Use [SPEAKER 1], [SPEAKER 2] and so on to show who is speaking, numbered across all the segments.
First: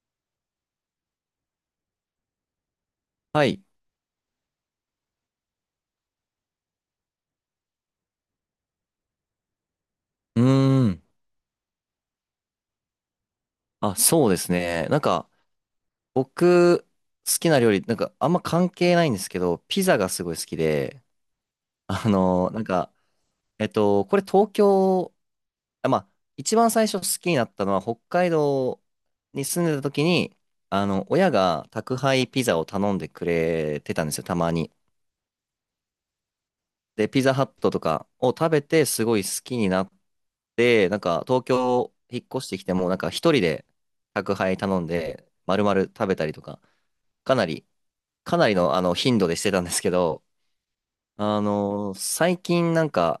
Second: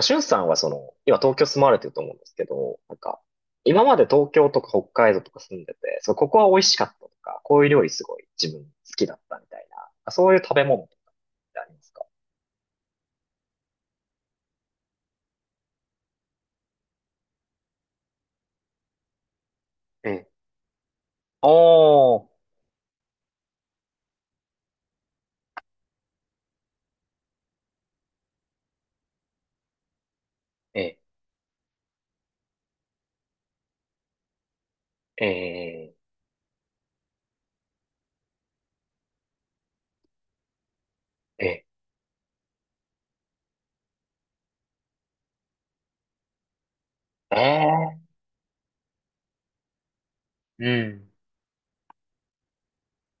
[SPEAKER 1] しゅんさんはその、今東京住まわれてると思うんですけど、なんか、
[SPEAKER 2] はい。
[SPEAKER 1] 今まで東京とか北海道とか住んでて、そう、ここは美味しかったとか、こういう料理すごい自分好きだったみたいな、そうい
[SPEAKER 2] う
[SPEAKER 1] う食べ物と
[SPEAKER 2] ー
[SPEAKER 1] か
[SPEAKER 2] ん。
[SPEAKER 1] ってありますか？
[SPEAKER 2] あ、そうですね。僕、好きな料理、あんま関係ないんですけど、ピザが
[SPEAKER 1] え
[SPEAKER 2] す
[SPEAKER 1] え。
[SPEAKER 2] ごい好きで、あ
[SPEAKER 1] おー。
[SPEAKER 2] のーなんか、これ東京、あ、まあ、一番最初好きになったのは、北海道に住んでた時に、
[SPEAKER 1] え
[SPEAKER 2] あ
[SPEAKER 1] え、
[SPEAKER 2] の、親が宅配ピザを頼んでくれてたんですよ、たまに。
[SPEAKER 1] ええ、
[SPEAKER 2] で、ピザハットとかを食べて、すごい好きになっで、なんか東
[SPEAKER 1] ええ、
[SPEAKER 2] 京引っ越してきても、なんか一人で宅配頼んで、丸々食べたりとか、か
[SPEAKER 1] え
[SPEAKER 2] なり、
[SPEAKER 1] え。
[SPEAKER 2] かなりのあの頻度でしてたんですけど、
[SPEAKER 1] うん、
[SPEAKER 2] あの、最近なんか、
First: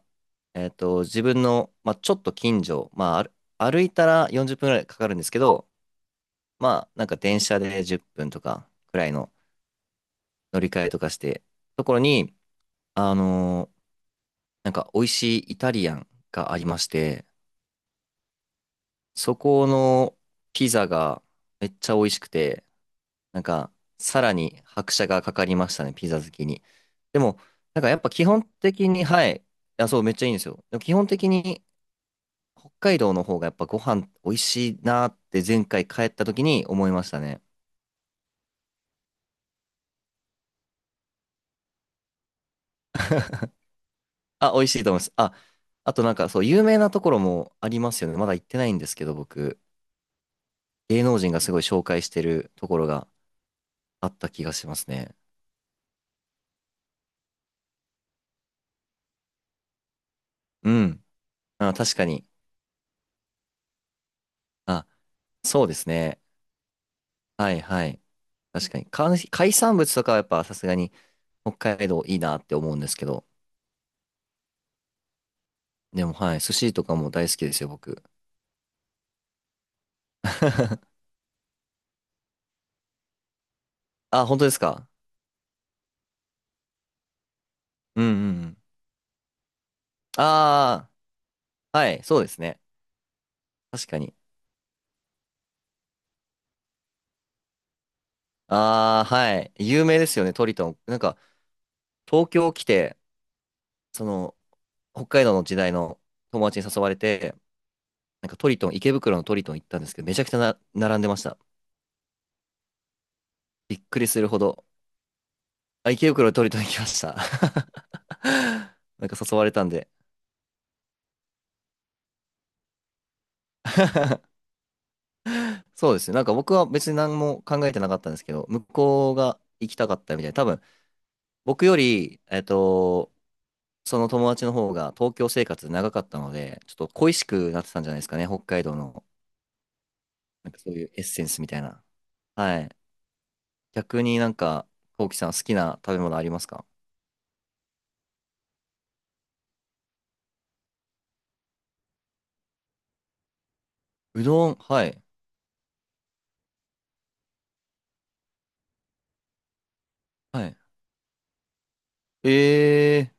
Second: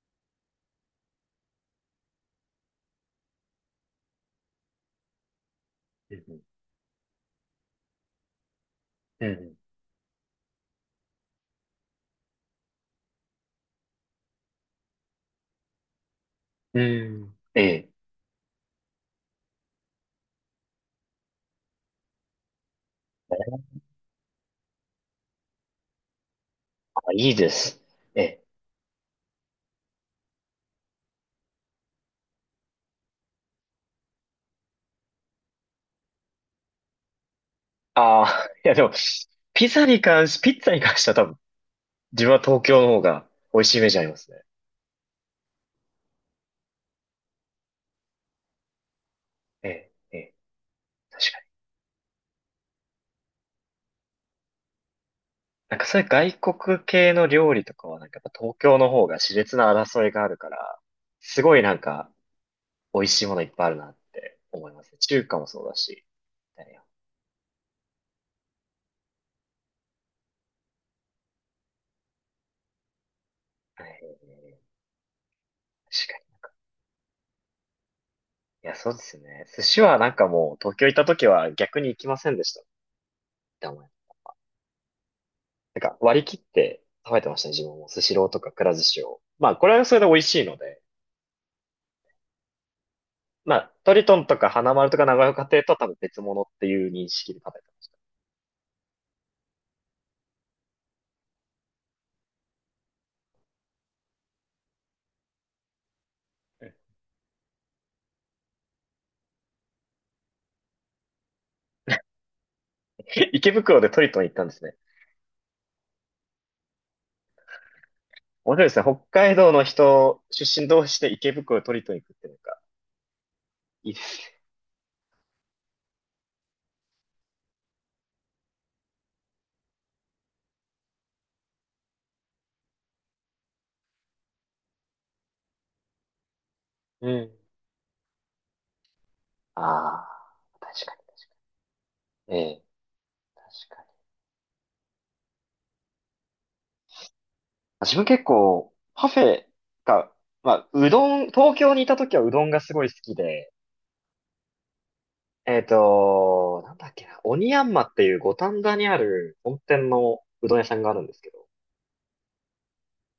[SPEAKER 2] えっと、自分の、まあ、ちょっと近所、まあ、歩いたら40分ぐらいかかるんですけど、
[SPEAKER 1] うん、
[SPEAKER 2] まあ、なんか電車で10分とかくらい
[SPEAKER 1] う
[SPEAKER 2] の
[SPEAKER 1] ん、
[SPEAKER 2] 乗り換えとかして、ところに、あの、なんか美味しいイタリアンがありま
[SPEAKER 1] う
[SPEAKER 2] して、
[SPEAKER 1] ん。ええ。
[SPEAKER 2] そこのピザがめっちゃ美味しくて、なんか、さらに拍車がかかりましたね、ピザ好きに。
[SPEAKER 1] あ、
[SPEAKER 2] で
[SPEAKER 1] いい
[SPEAKER 2] も、
[SPEAKER 1] で
[SPEAKER 2] な
[SPEAKER 1] す。
[SPEAKER 2] んかやっぱ
[SPEAKER 1] え
[SPEAKER 2] 基本
[SPEAKER 1] え。
[SPEAKER 2] 的に、はい。いや、そう、めっちゃいいんですよ。でも基本的に、北海道の方がやっぱご飯美味しいなって前回帰った時に思いましたね。
[SPEAKER 1] ああ。いやでも、ピッツァに関しては多分、自分は東京の方が美味しいイメージありますね。
[SPEAKER 2] あ、美味しいと思います。あ、あとなんかそう、有名なところもありますよね。まだ行ってないんですけど、僕。
[SPEAKER 1] ええ、ええ。
[SPEAKER 2] 芸能
[SPEAKER 1] 確
[SPEAKER 2] 人
[SPEAKER 1] か
[SPEAKER 2] が
[SPEAKER 1] に
[SPEAKER 2] すごい紹介してるところがあった気がしますね。
[SPEAKER 1] なんかそういう外国系の料理とかはなんかやっぱ東京の方が熾烈な争いがあるか
[SPEAKER 2] う
[SPEAKER 1] ら、
[SPEAKER 2] ん。
[SPEAKER 1] すごい
[SPEAKER 2] あ、
[SPEAKER 1] なん
[SPEAKER 2] 確か
[SPEAKER 1] か
[SPEAKER 2] に。
[SPEAKER 1] 美味しいものいっぱいあるなって思いま
[SPEAKER 2] あ、
[SPEAKER 1] すね。中華もそ
[SPEAKER 2] そう
[SPEAKER 1] う
[SPEAKER 2] で
[SPEAKER 1] だ
[SPEAKER 2] す
[SPEAKER 1] し。
[SPEAKER 2] ね。
[SPEAKER 1] だよ。
[SPEAKER 2] はいはい。確かに。海産物とかはやっぱさすがに、北海道いいなって思うんですけど。
[SPEAKER 1] はい。
[SPEAKER 2] で
[SPEAKER 1] 確
[SPEAKER 2] も、
[SPEAKER 1] かに
[SPEAKER 2] は
[SPEAKER 1] なん
[SPEAKER 2] い、
[SPEAKER 1] か。
[SPEAKER 2] 寿司とかも大好きですよ、僕。
[SPEAKER 1] いや、そうですよね。寿司はなんかもう東京行っ た時は逆に行きませんでしたって思います。
[SPEAKER 2] あ、本当ですか？
[SPEAKER 1] なんか割り切って食べてましたね。自分もス
[SPEAKER 2] うんう
[SPEAKER 1] シロー
[SPEAKER 2] ん
[SPEAKER 1] と
[SPEAKER 2] う
[SPEAKER 1] か
[SPEAKER 2] ん。
[SPEAKER 1] くら寿司を。まあこれはそれで美味しいので。
[SPEAKER 2] ああ、はい、そうですね。
[SPEAKER 1] まあ
[SPEAKER 2] 確
[SPEAKER 1] ト
[SPEAKER 2] か
[SPEAKER 1] リ
[SPEAKER 2] に。
[SPEAKER 1] トンとか花丸とか長岡亭とは多分別物っていう認識で食べてまし
[SPEAKER 2] ああ、はい。有名ですよね、トリトン。なんか、東京来て、その、北海道の時代の友達に誘われて、なんかトリトン、池袋のトリトン行ったんですけど、めちゃくちゃな、並んでました。
[SPEAKER 1] た。池
[SPEAKER 2] び
[SPEAKER 1] 袋
[SPEAKER 2] っ
[SPEAKER 1] で
[SPEAKER 2] く
[SPEAKER 1] ト
[SPEAKER 2] り
[SPEAKER 1] リト
[SPEAKER 2] す
[SPEAKER 1] ン
[SPEAKER 2] る
[SPEAKER 1] 行っ
[SPEAKER 2] ほ
[SPEAKER 1] たんです
[SPEAKER 2] ど。
[SPEAKER 1] ね。
[SPEAKER 2] あ、池袋のトリトン行きました。
[SPEAKER 1] 面白いですね。北
[SPEAKER 2] なんか
[SPEAKER 1] 海
[SPEAKER 2] 誘わ
[SPEAKER 1] 道
[SPEAKER 2] れ
[SPEAKER 1] の
[SPEAKER 2] たんで。
[SPEAKER 1] 人出身同士で池袋を取りに行くっていうのがいいですね。
[SPEAKER 2] そうですね。なんか僕は別に何も考えてなかったんですけど、向こうが行きたかったみたいな多分僕より、えっと、その友達の方が東京生活長かったので、ちょっと
[SPEAKER 1] う
[SPEAKER 2] 恋し
[SPEAKER 1] ん。
[SPEAKER 2] くなってたんじゃないですかね、北海道の、
[SPEAKER 1] あ
[SPEAKER 2] なんか
[SPEAKER 1] あ、
[SPEAKER 2] そうい
[SPEAKER 1] 確
[SPEAKER 2] うエッ
[SPEAKER 1] か
[SPEAKER 2] センスみたいな。
[SPEAKER 1] に。え
[SPEAKER 2] は
[SPEAKER 1] え、
[SPEAKER 2] い。
[SPEAKER 1] 確か
[SPEAKER 2] 逆
[SPEAKER 1] に。
[SPEAKER 2] になんか、こうきさん好きな食べ物ありますか？
[SPEAKER 1] 自分結構、パフェが、まあ、うどん、東京にいた時はうどんがすごい好きで、
[SPEAKER 2] うどん、はい。
[SPEAKER 1] なんだっけな、鬼ヤンマっていう五反田にある本店の
[SPEAKER 2] は
[SPEAKER 1] うど
[SPEAKER 2] い。
[SPEAKER 1] ん屋さんがあるんですけど、
[SPEAKER 2] え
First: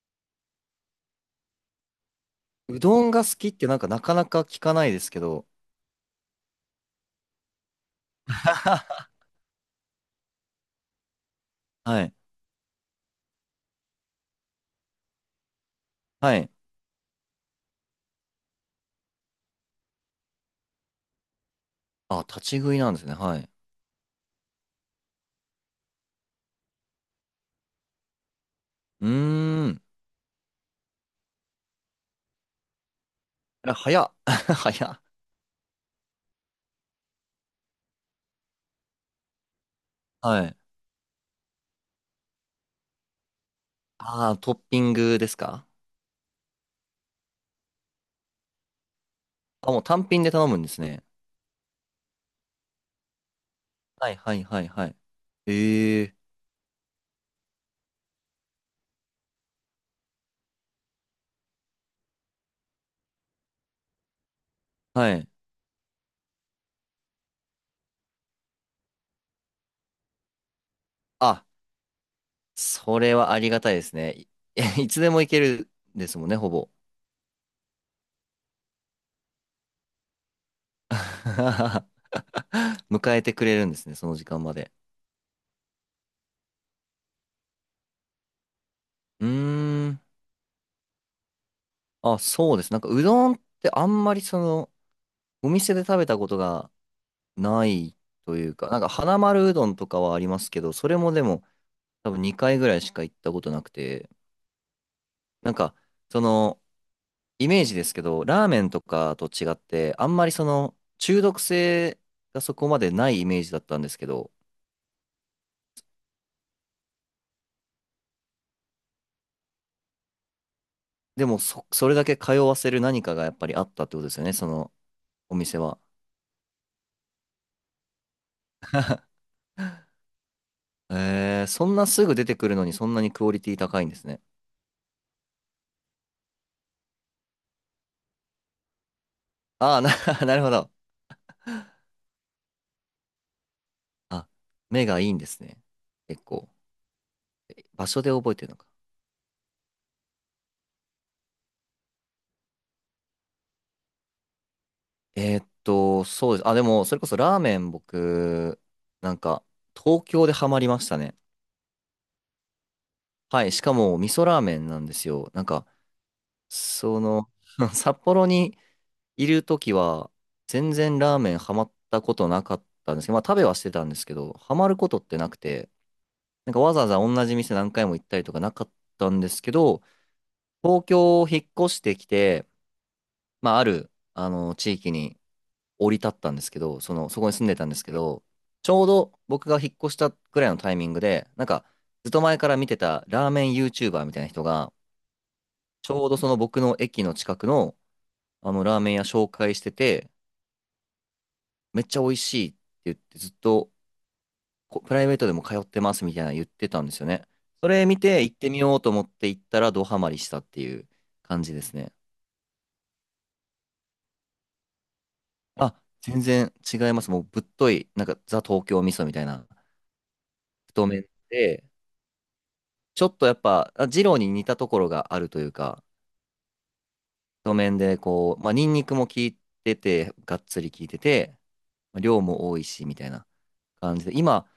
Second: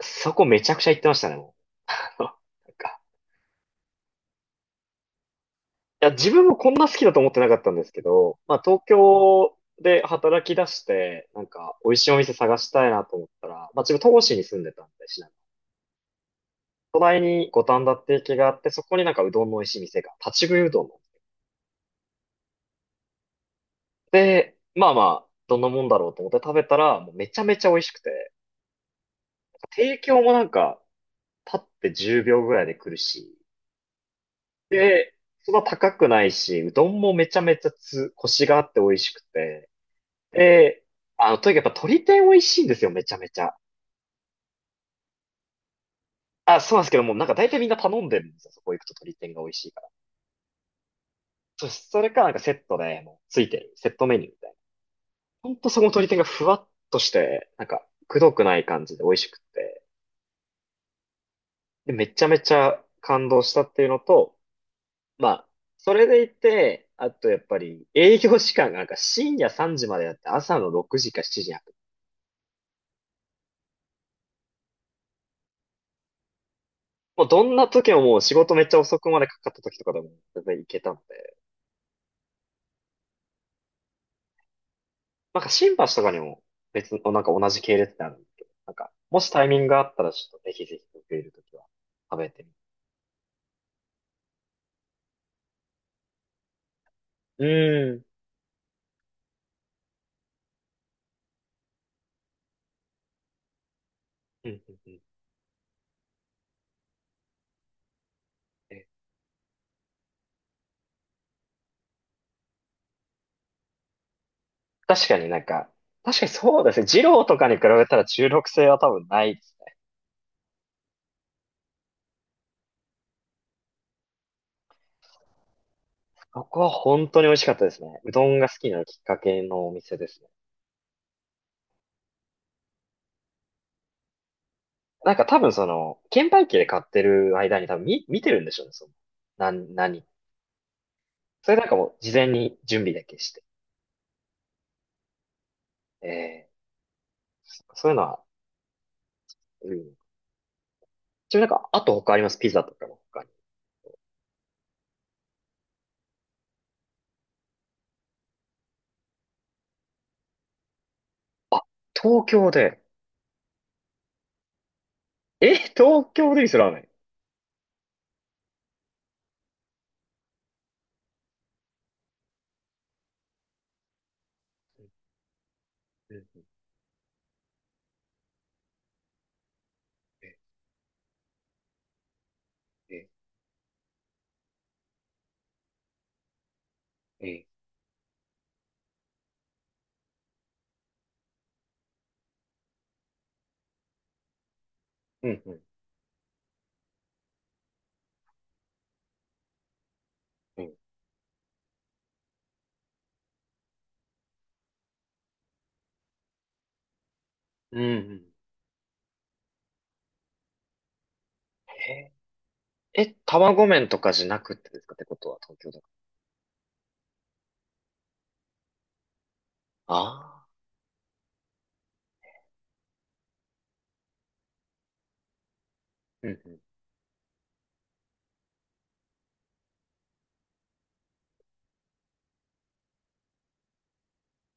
[SPEAKER 1] そこめちゃくちゃ行ってましたね、もう。なん
[SPEAKER 2] ー、うど
[SPEAKER 1] か、
[SPEAKER 2] んが好きってなんかなかなか聞かないですけど、
[SPEAKER 1] いや、自分もこんな好きだと思ってなかったんですけ ど、まあ東
[SPEAKER 2] は
[SPEAKER 1] 京で働き出して、なんか美味しい
[SPEAKER 2] い。
[SPEAKER 1] お店探したいなと思ったら、まあ自分戸越に住んでたんで、市内の。
[SPEAKER 2] はい。
[SPEAKER 1] 隣に五反田って駅があって、そこになんかうどんの美味しい店が、立ち食いうどんの。
[SPEAKER 2] あ、立ち食いなんですね。はい。
[SPEAKER 1] で、まあまあ、どんなもんだろうと思って食べたら、もうめちゃめちゃ美味しくて、
[SPEAKER 2] うーん。
[SPEAKER 1] 提供もなんか、立って10秒ぐらいで来るし、
[SPEAKER 2] あ早っ。早っ。
[SPEAKER 1] で、そんな高くないし、うどんもめちゃめちゃコシがあって美味しくて、
[SPEAKER 2] は
[SPEAKER 1] え
[SPEAKER 2] い。
[SPEAKER 1] え。あの、とにかくやっぱ鶏天美味しいんですよ、めちゃめちゃ。
[SPEAKER 2] ああ、トッピングですか？
[SPEAKER 1] あ、そうなんですけども、なんか大体みんな頼んでるんですよ、そこ行くと鶏天が美味しい
[SPEAKER 2] あ、
[SPEAKER 1] か
[SPEAKER 2] もう
[SPEAKER 1] ら。
[SPEAKER 2] 単品で頼むんですね。
[SPEAKER 1] それかなんかセットで、もうついてる、セット
[SPEAKER 2] はい
[SPEAKER 1] メニュー
[SPEAKER 2] は
[SPEAKER 1] み
[SPEAKER 2] い
[SPEAKER 1] たいな。
[SPEAKER 2] はいはい。
[SPEAKER 1] ほんとそこの
[SPEAKER 2] え
[SPEAKER 1] 鶏
[SPEAKER 2] え
[SPEAKER 1] 天がふわっとして、なんか、くどくない感じで美味しくって、で、めちゃめちゃ感動したっていうのと、
[SPEAKER 2] はい。
[SPEAKER 1] まあ、それでいて、あとやっぱり営業時間がなんか深夜3時までやって朝の6時か7
[SPEAKER 2] あ、
[SPEAKER 1] 時に開く。
[SPEAKER 2] それはありがたいですね。い、いつでも行けるですもんね、ほぼ。
[SPEAKER 1] もうどんな時ももう仕事めっちゃ遅くまでかかった時とかでも全然行けたので。
[SPEAKER 2] 迎えてくれるんですね、その時間まで。
[SPEAKER 1] なんか新橋とかにも別の、なんか同じ系列ってあるんですけど、なんか、も
[SPEAKER 2] う
[SPEAKER 1] しタイミングがあ
[SPEAKER 2] ー
[SPEAKER 1] っ
[SPEAKER 2] ん。
[SPEAKER 1] たらちょっとぜひぜひ僕いるときは食
[SPEAKER 2] あ、
[SPEAKER 1] べてみ
[SPEAKER 2] そうです。なんかうどんってあんまりその、お店で食べたことがない
[SPEAKER 1] る。
[SPEAKER 2] というか、なんか花丸うどんとかはありますけど、それもでも多分2回ぐらいしか行ったことなくて、
[SPEAKER 1] うーん。うんうんうん。
[SPEAKER 2] なんか、その、イメージですけど、ラーメンと
[SPEAKER 1] え
[SPEAKER 2] かと違って、あんまりその中毒性がそこまでないイメージだったんですけど、
[SPEAKER 1] 確かになんか、確かにそうですね。二郎とかに比べたら中毒性は多分ないですね。
[SPEAKER 2] でもそれだけ通わせる何かがやっぱりあったってことですよね、そのお店は。
[SPEAKER 1] ここは本当に美味しかったですね。うどんが好きなきっかけのお店ですね。
[SPEAKER 2] えー、そんなすぐ出てくるのにそんなにクオリティ高いんですね。
[SPEAKER 1] なんか多分その、券売機で買ってる間に多分見てるんでしょうね、その。
[SPEAKER 2] ああ、
[SPEAKER 1] 何。
[SPEAKER 2] なるほど。
[SPEAKER 1] それなんかもう事前に準備だけして。
[SPEAKER 2] あ、目がいいんですね。結
[SPEAKER 1] え
[SPEAKER 2] 構。場
[SPEAKER 1] そういう
[SPEAKER 2] 所
[SPEAKER 1] の
[SPEAKER 2] で
[SPEAKER 1] は、
[SPEAKER 2] 覚えてるのか。
[SPEAKER 1] うん、ちなみになんか、あと他ありますピザとかの他に。
[SPEAKER 2] えーっと、そうです。あ、でも、それこそラーメン僕、なんか、東京でハマりましたね。
[SPEAKER 1] あ、東京で。
[SPEAKER 2] はい、しかも味噌ラーメンなんですよ。なん
[SPEAKER 1] え、
[SPEAKER 2] か、
[SPEAKER 1] 東京で味噌ラーメン。
[SPEAKER 2] その、札幌にいるときは、全然ラーメンハマったことなかったんですけど、まあ食べはしてたんですけど、ハマることってなくて、
[SPEAKER 1] うん。
[SPEAKER 2] なんかわざわざ同じ店何回も行ったりとかなかったんですけど、東京を引っ越してきて、
[SPEAKER 1] え、
[SPEAKER 2] まあある、あの、地域に降り立ったんですけど、その、そこ
[SPEAKER 1] え、
[SPEAKER 2] に住
[SPEAKER 1] え。
[SPEAKER 2] んでたんですけど、ちょうど僕が引っ越したぐらいのタイミングで、なんか、ずっと前から見てたラーメン YouTuber みたいな人が、
[SPEAKER 1] うん、うん、
[SPEAKER 2] ちょうどその僕の駅の近くの、あの、ラーメン屋紹介してて、
[SPEAKER 1] うん。
[SPEAKER 2] めっちゃ美味しいって言って、ずっとこプライベートでも通ってますみたいな言ってたんですよね。そ
[SPEAKER 1] うん、
[SPEAKER 2] れ見
[SPEAKER 1] う
[SPEAKER 2] て行
[SPEAKER 1] ん。
[SPEAKER 2] ってみようと思って行ったらドハマりしたっていう感じですね。
[SPEAKER 1] え、え、卵麺とかじゃなくてですかってことは東京だ
[SPEAKER 2] あ、
[SPEAKER 1] か
[SPEAKER 2] 全然違います。もうぶっとい、なんかザ東京味噌みたいな
[SPEAKER 1] ら。ああ。
[SPEAKER 2] 太麺で、ちょっとやっぱ、あ二郎に似たところがあるというか、
[SPEAKER 1] うん、うん。
[SPEAKER 2] 太麺でこう、まあ、ニンニクも効いてて、がっつり効いてて、まあ量も多いしみたいな感じで、今、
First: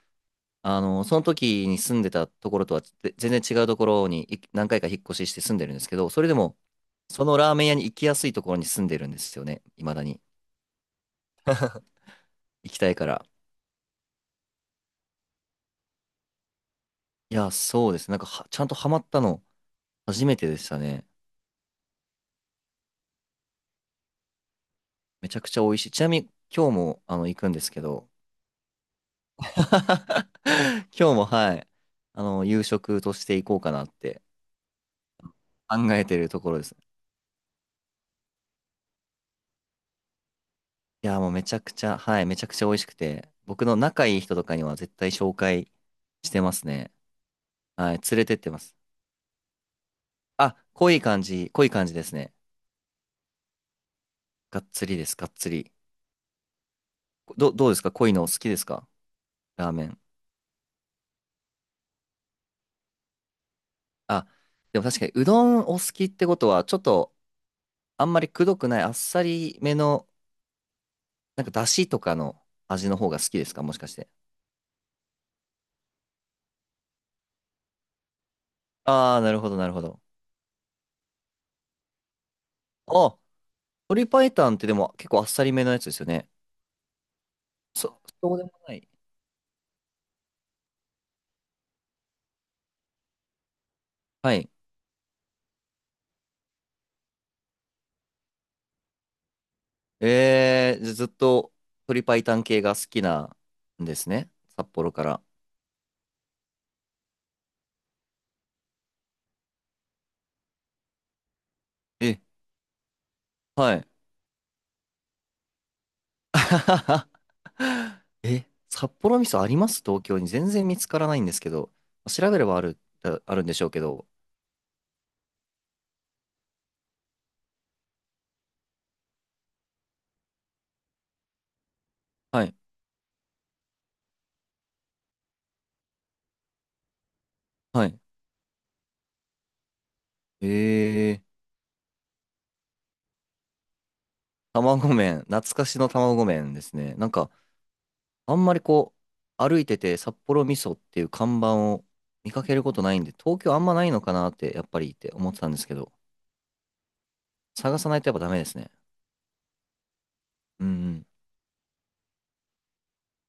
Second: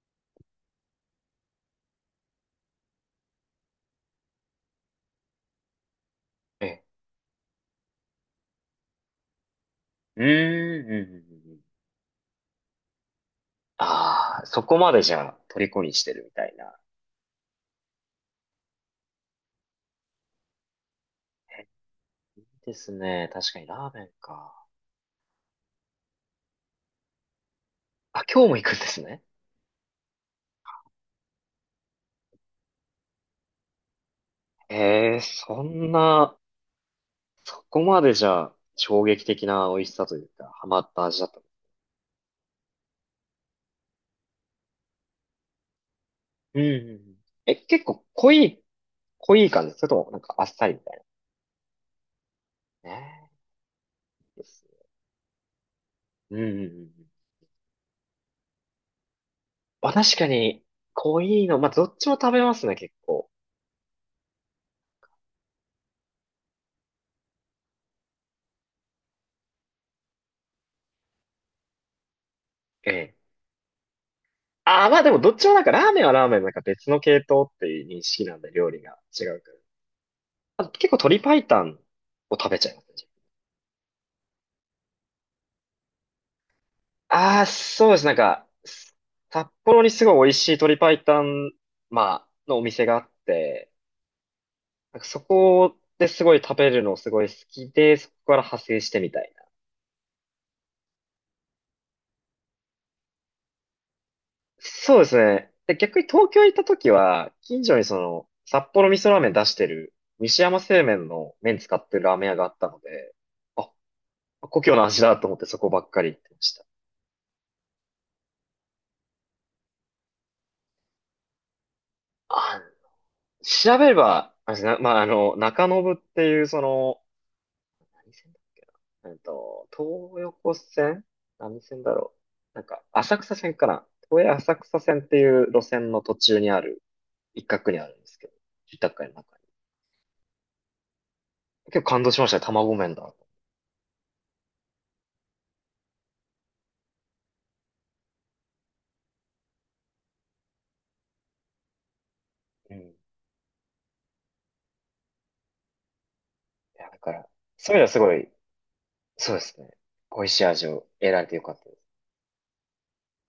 [SPEAKER 2] あの、その時に住んでたところとはぜ全然違うところにい何回か引っ越しして住んでるんですけど、それでも、
[SPEAKER 1] え、
[SPEAKER 2] そのラーメン屋に行きやすいところに住んでるんですよね。未だ
[SPEAKER 1] う
[SPEAKER 2] に。
[SPEAKER 1] ーん、うん、うんうんうん。
[SPEAKER 2] 行きたいから。
[SPEAKER 1] ああ、そこまでじゃあ、虜にしてるみたいな。
[SPEAKER 2] いや、そうです。なんかは、ちゃんとハマったの、初めてでしたね。
[SPEAKER 1] え、いいですね。確かにラーメンか。
[SPEAKER 2] めちゃくちゃ美味しい。ちなみに、今日も、あの、行くんですけど、
[SPEAKER 1] あ、今日も行くんですね。
[SPEAKER 2] 今日も、はい、あの、夕食として行こうかなって
[SPEAKER 1] ええ、そん
[SPEAKER 2] 考えてる
[SPEAKER 1] な、
[SPEAKER 2] ところです。
[SPEAKER 1] そこまでじゃあ、衝撃的な美味しさというか、ハマった
[SPEAKER 2] い
[SPEAKER 1] 味
[SPEAKER 2] や、
[SPEAKER 1] だ
[SPEAKER 2] も
[SPEAKER 1] っ
[SPEAKER 2] う
[SPEAKER 1] た。
[SPEAKER 2] めちゃくちゃ、はい、めちゃくちゃ美味しくて、僕の仲いい人とかには絶対紹介してま
[SPEAKER 1] うん
[SPEAKER 2] すね。
[SPEAKER 1] うん。え、結
[SPEAKER 2] はい、
[SPEAKER 1] 構
[SPEAKER 2] 連れてってます。
[SPEAKER 1] 濃い感じそれともなんかあっ
[SPEAKER 2] あ、
[SPEAKER 1] さりみたい
[SPEAKER 2] 濃い感じですね。
[SPEAKER 1] な。ねえ。
[SPEAKER 2] がっつ
[SPEAKER 1] です。
[SPEAKER 2] りです、がっつり。
[SPEAKER 1] うん。うんうんうん。
[SPEAKER 2] ど、どうですか濃いのお好きですかラーメ
[SPEAKER 1] まあ
[SPEAKER 2] ン。
[SPEAKER 1] 確かに、濃いの、まあどっちも食べますね、結構。
[SPEAKER 2] あ、でも確かにうどんお好きってことは、ちょっとあんまりくどくないあっさりめの、なんかだしとかの味
[SPEAKER 1] え
[SPEAKER 2] の方
[SPEAKER 1] え。
[SPEAKER 2] が好きですかもしかして。
[SPEAKER 1] ああ、まあでもどっちもなんかラーメンはラーメンなんか別の系統っていう認識なんで料理が
[SPEAKER 2] あー、
[SPEAKER 1] 違うか
[SPEAKER 2] なるほど。
[SPEAKER 1] ら。あ、結構鶏白湯を食べちゃいますね。
[SPEAKER 2] あ、鶏白湯ってでも結構あっさりめのやつですよね。
[SPEAKER 1] ああ、そうで
[SPEAKER 2] そ、
[SPEAKER 1] す。なん
[SPEAKER 2] そうで
[SPEAKER 1] か、
[SPEAKER 2] もない。
[SPEAKER 1] 札幌にすごい美味しい鶏白湯、まあ、のお店があって、
[SPEAKER 2] はい。
[SPEAKER 1] なんかそこですごい食べるのすごい好きで、そこから派生してみたいな。
[SPEAKER 2] えー、じゃあずっと鶏白湯系が好きなんですね。札幌
[SPEAKER 1] そう
[SPEAKER 2] か
[SPEAKER 1] です
[SPEAKER 2] ら。
[SPEAKER 1] ね。で、逆に東京行った時は、近所にその、札幌味噌ラーメン出してる、西山製麺の麺使ってるラー
[SPEAKER 2] え、
[SPEAKER 1] メン屋があったので、あ、
[SPEAKER 2] はい。
[SPEAKER 1] 故郷の味だと思ってそこばっかり行って ま
[SPEAKER 2] あ
[SPEAKER 1] し
[SPEAKER 2] は
[SPEAKER 1] た。
[SPEAKER 2] ははえ、札幌味噌あります東京に。全然見つからないんですけど。調べれば
[SPEAKER 1] あ、
[SPEAKER 2] ある、ああるんでしょう
[SPEAKER 1] 調
[SPEAKER 2] け
[SPEAKER 1] べれ
[SPEAKER 2] ど。
[SPEAKER 1] ば、あれですね、まあ、あの、中延っていうその、何線だっけな。東横線何線だろ
[SPEAKER 2] は
[SPEAKER 1] う。
[SPEAKER 2] い。
[SPEAKER 1] なんか、浅草線かな。都営浅草線っていう路線の途中にある、一角に
[SPEAKER 2] は
[SPEAKER 1] ある
[SPEAKER 2] い。
[SPEAKER 1] んですけど、住宅街の中に。
[SPEAKER 2] えー、
[SPEAKER 1] 結構感動しましたね、卵麺だ。
[SPEAKER 2] 卵麺。懐かしの卵麺ですね。なんか、あんまりこう、歩いてて札幌味噌っていう看板を見かけるこ
[SPEAKER 1] うん。
[SPEAKER 2] とな
[SPEAKER 1] い
[SPEAKER 2] いんで、東京あんまないのかなって、やっぱりって思ってたんですけど、
[SPEAKER 1] や、だから、そう
[SPEAKER 2] 探
[SPEAKER 1] いうのは
[SPEAKER 2] さな
[SPEAKER 1] す
[SPEAKER 2] いと
[SPEAKER 1] ご
[SPEAKER 2] やっぱ
[SPEAKER 1] い、
[SPEAKER 2] ダメですね。
[SPEAKER 1] そうですね。美味しい
[SPEAKER 2] う
[SPEAKER 1] 味
[SPEAKER 2] ん
[SPEAKER 1] を
[SPEAKER 2] うん。
[SPEAKER 1] 得られてよかった。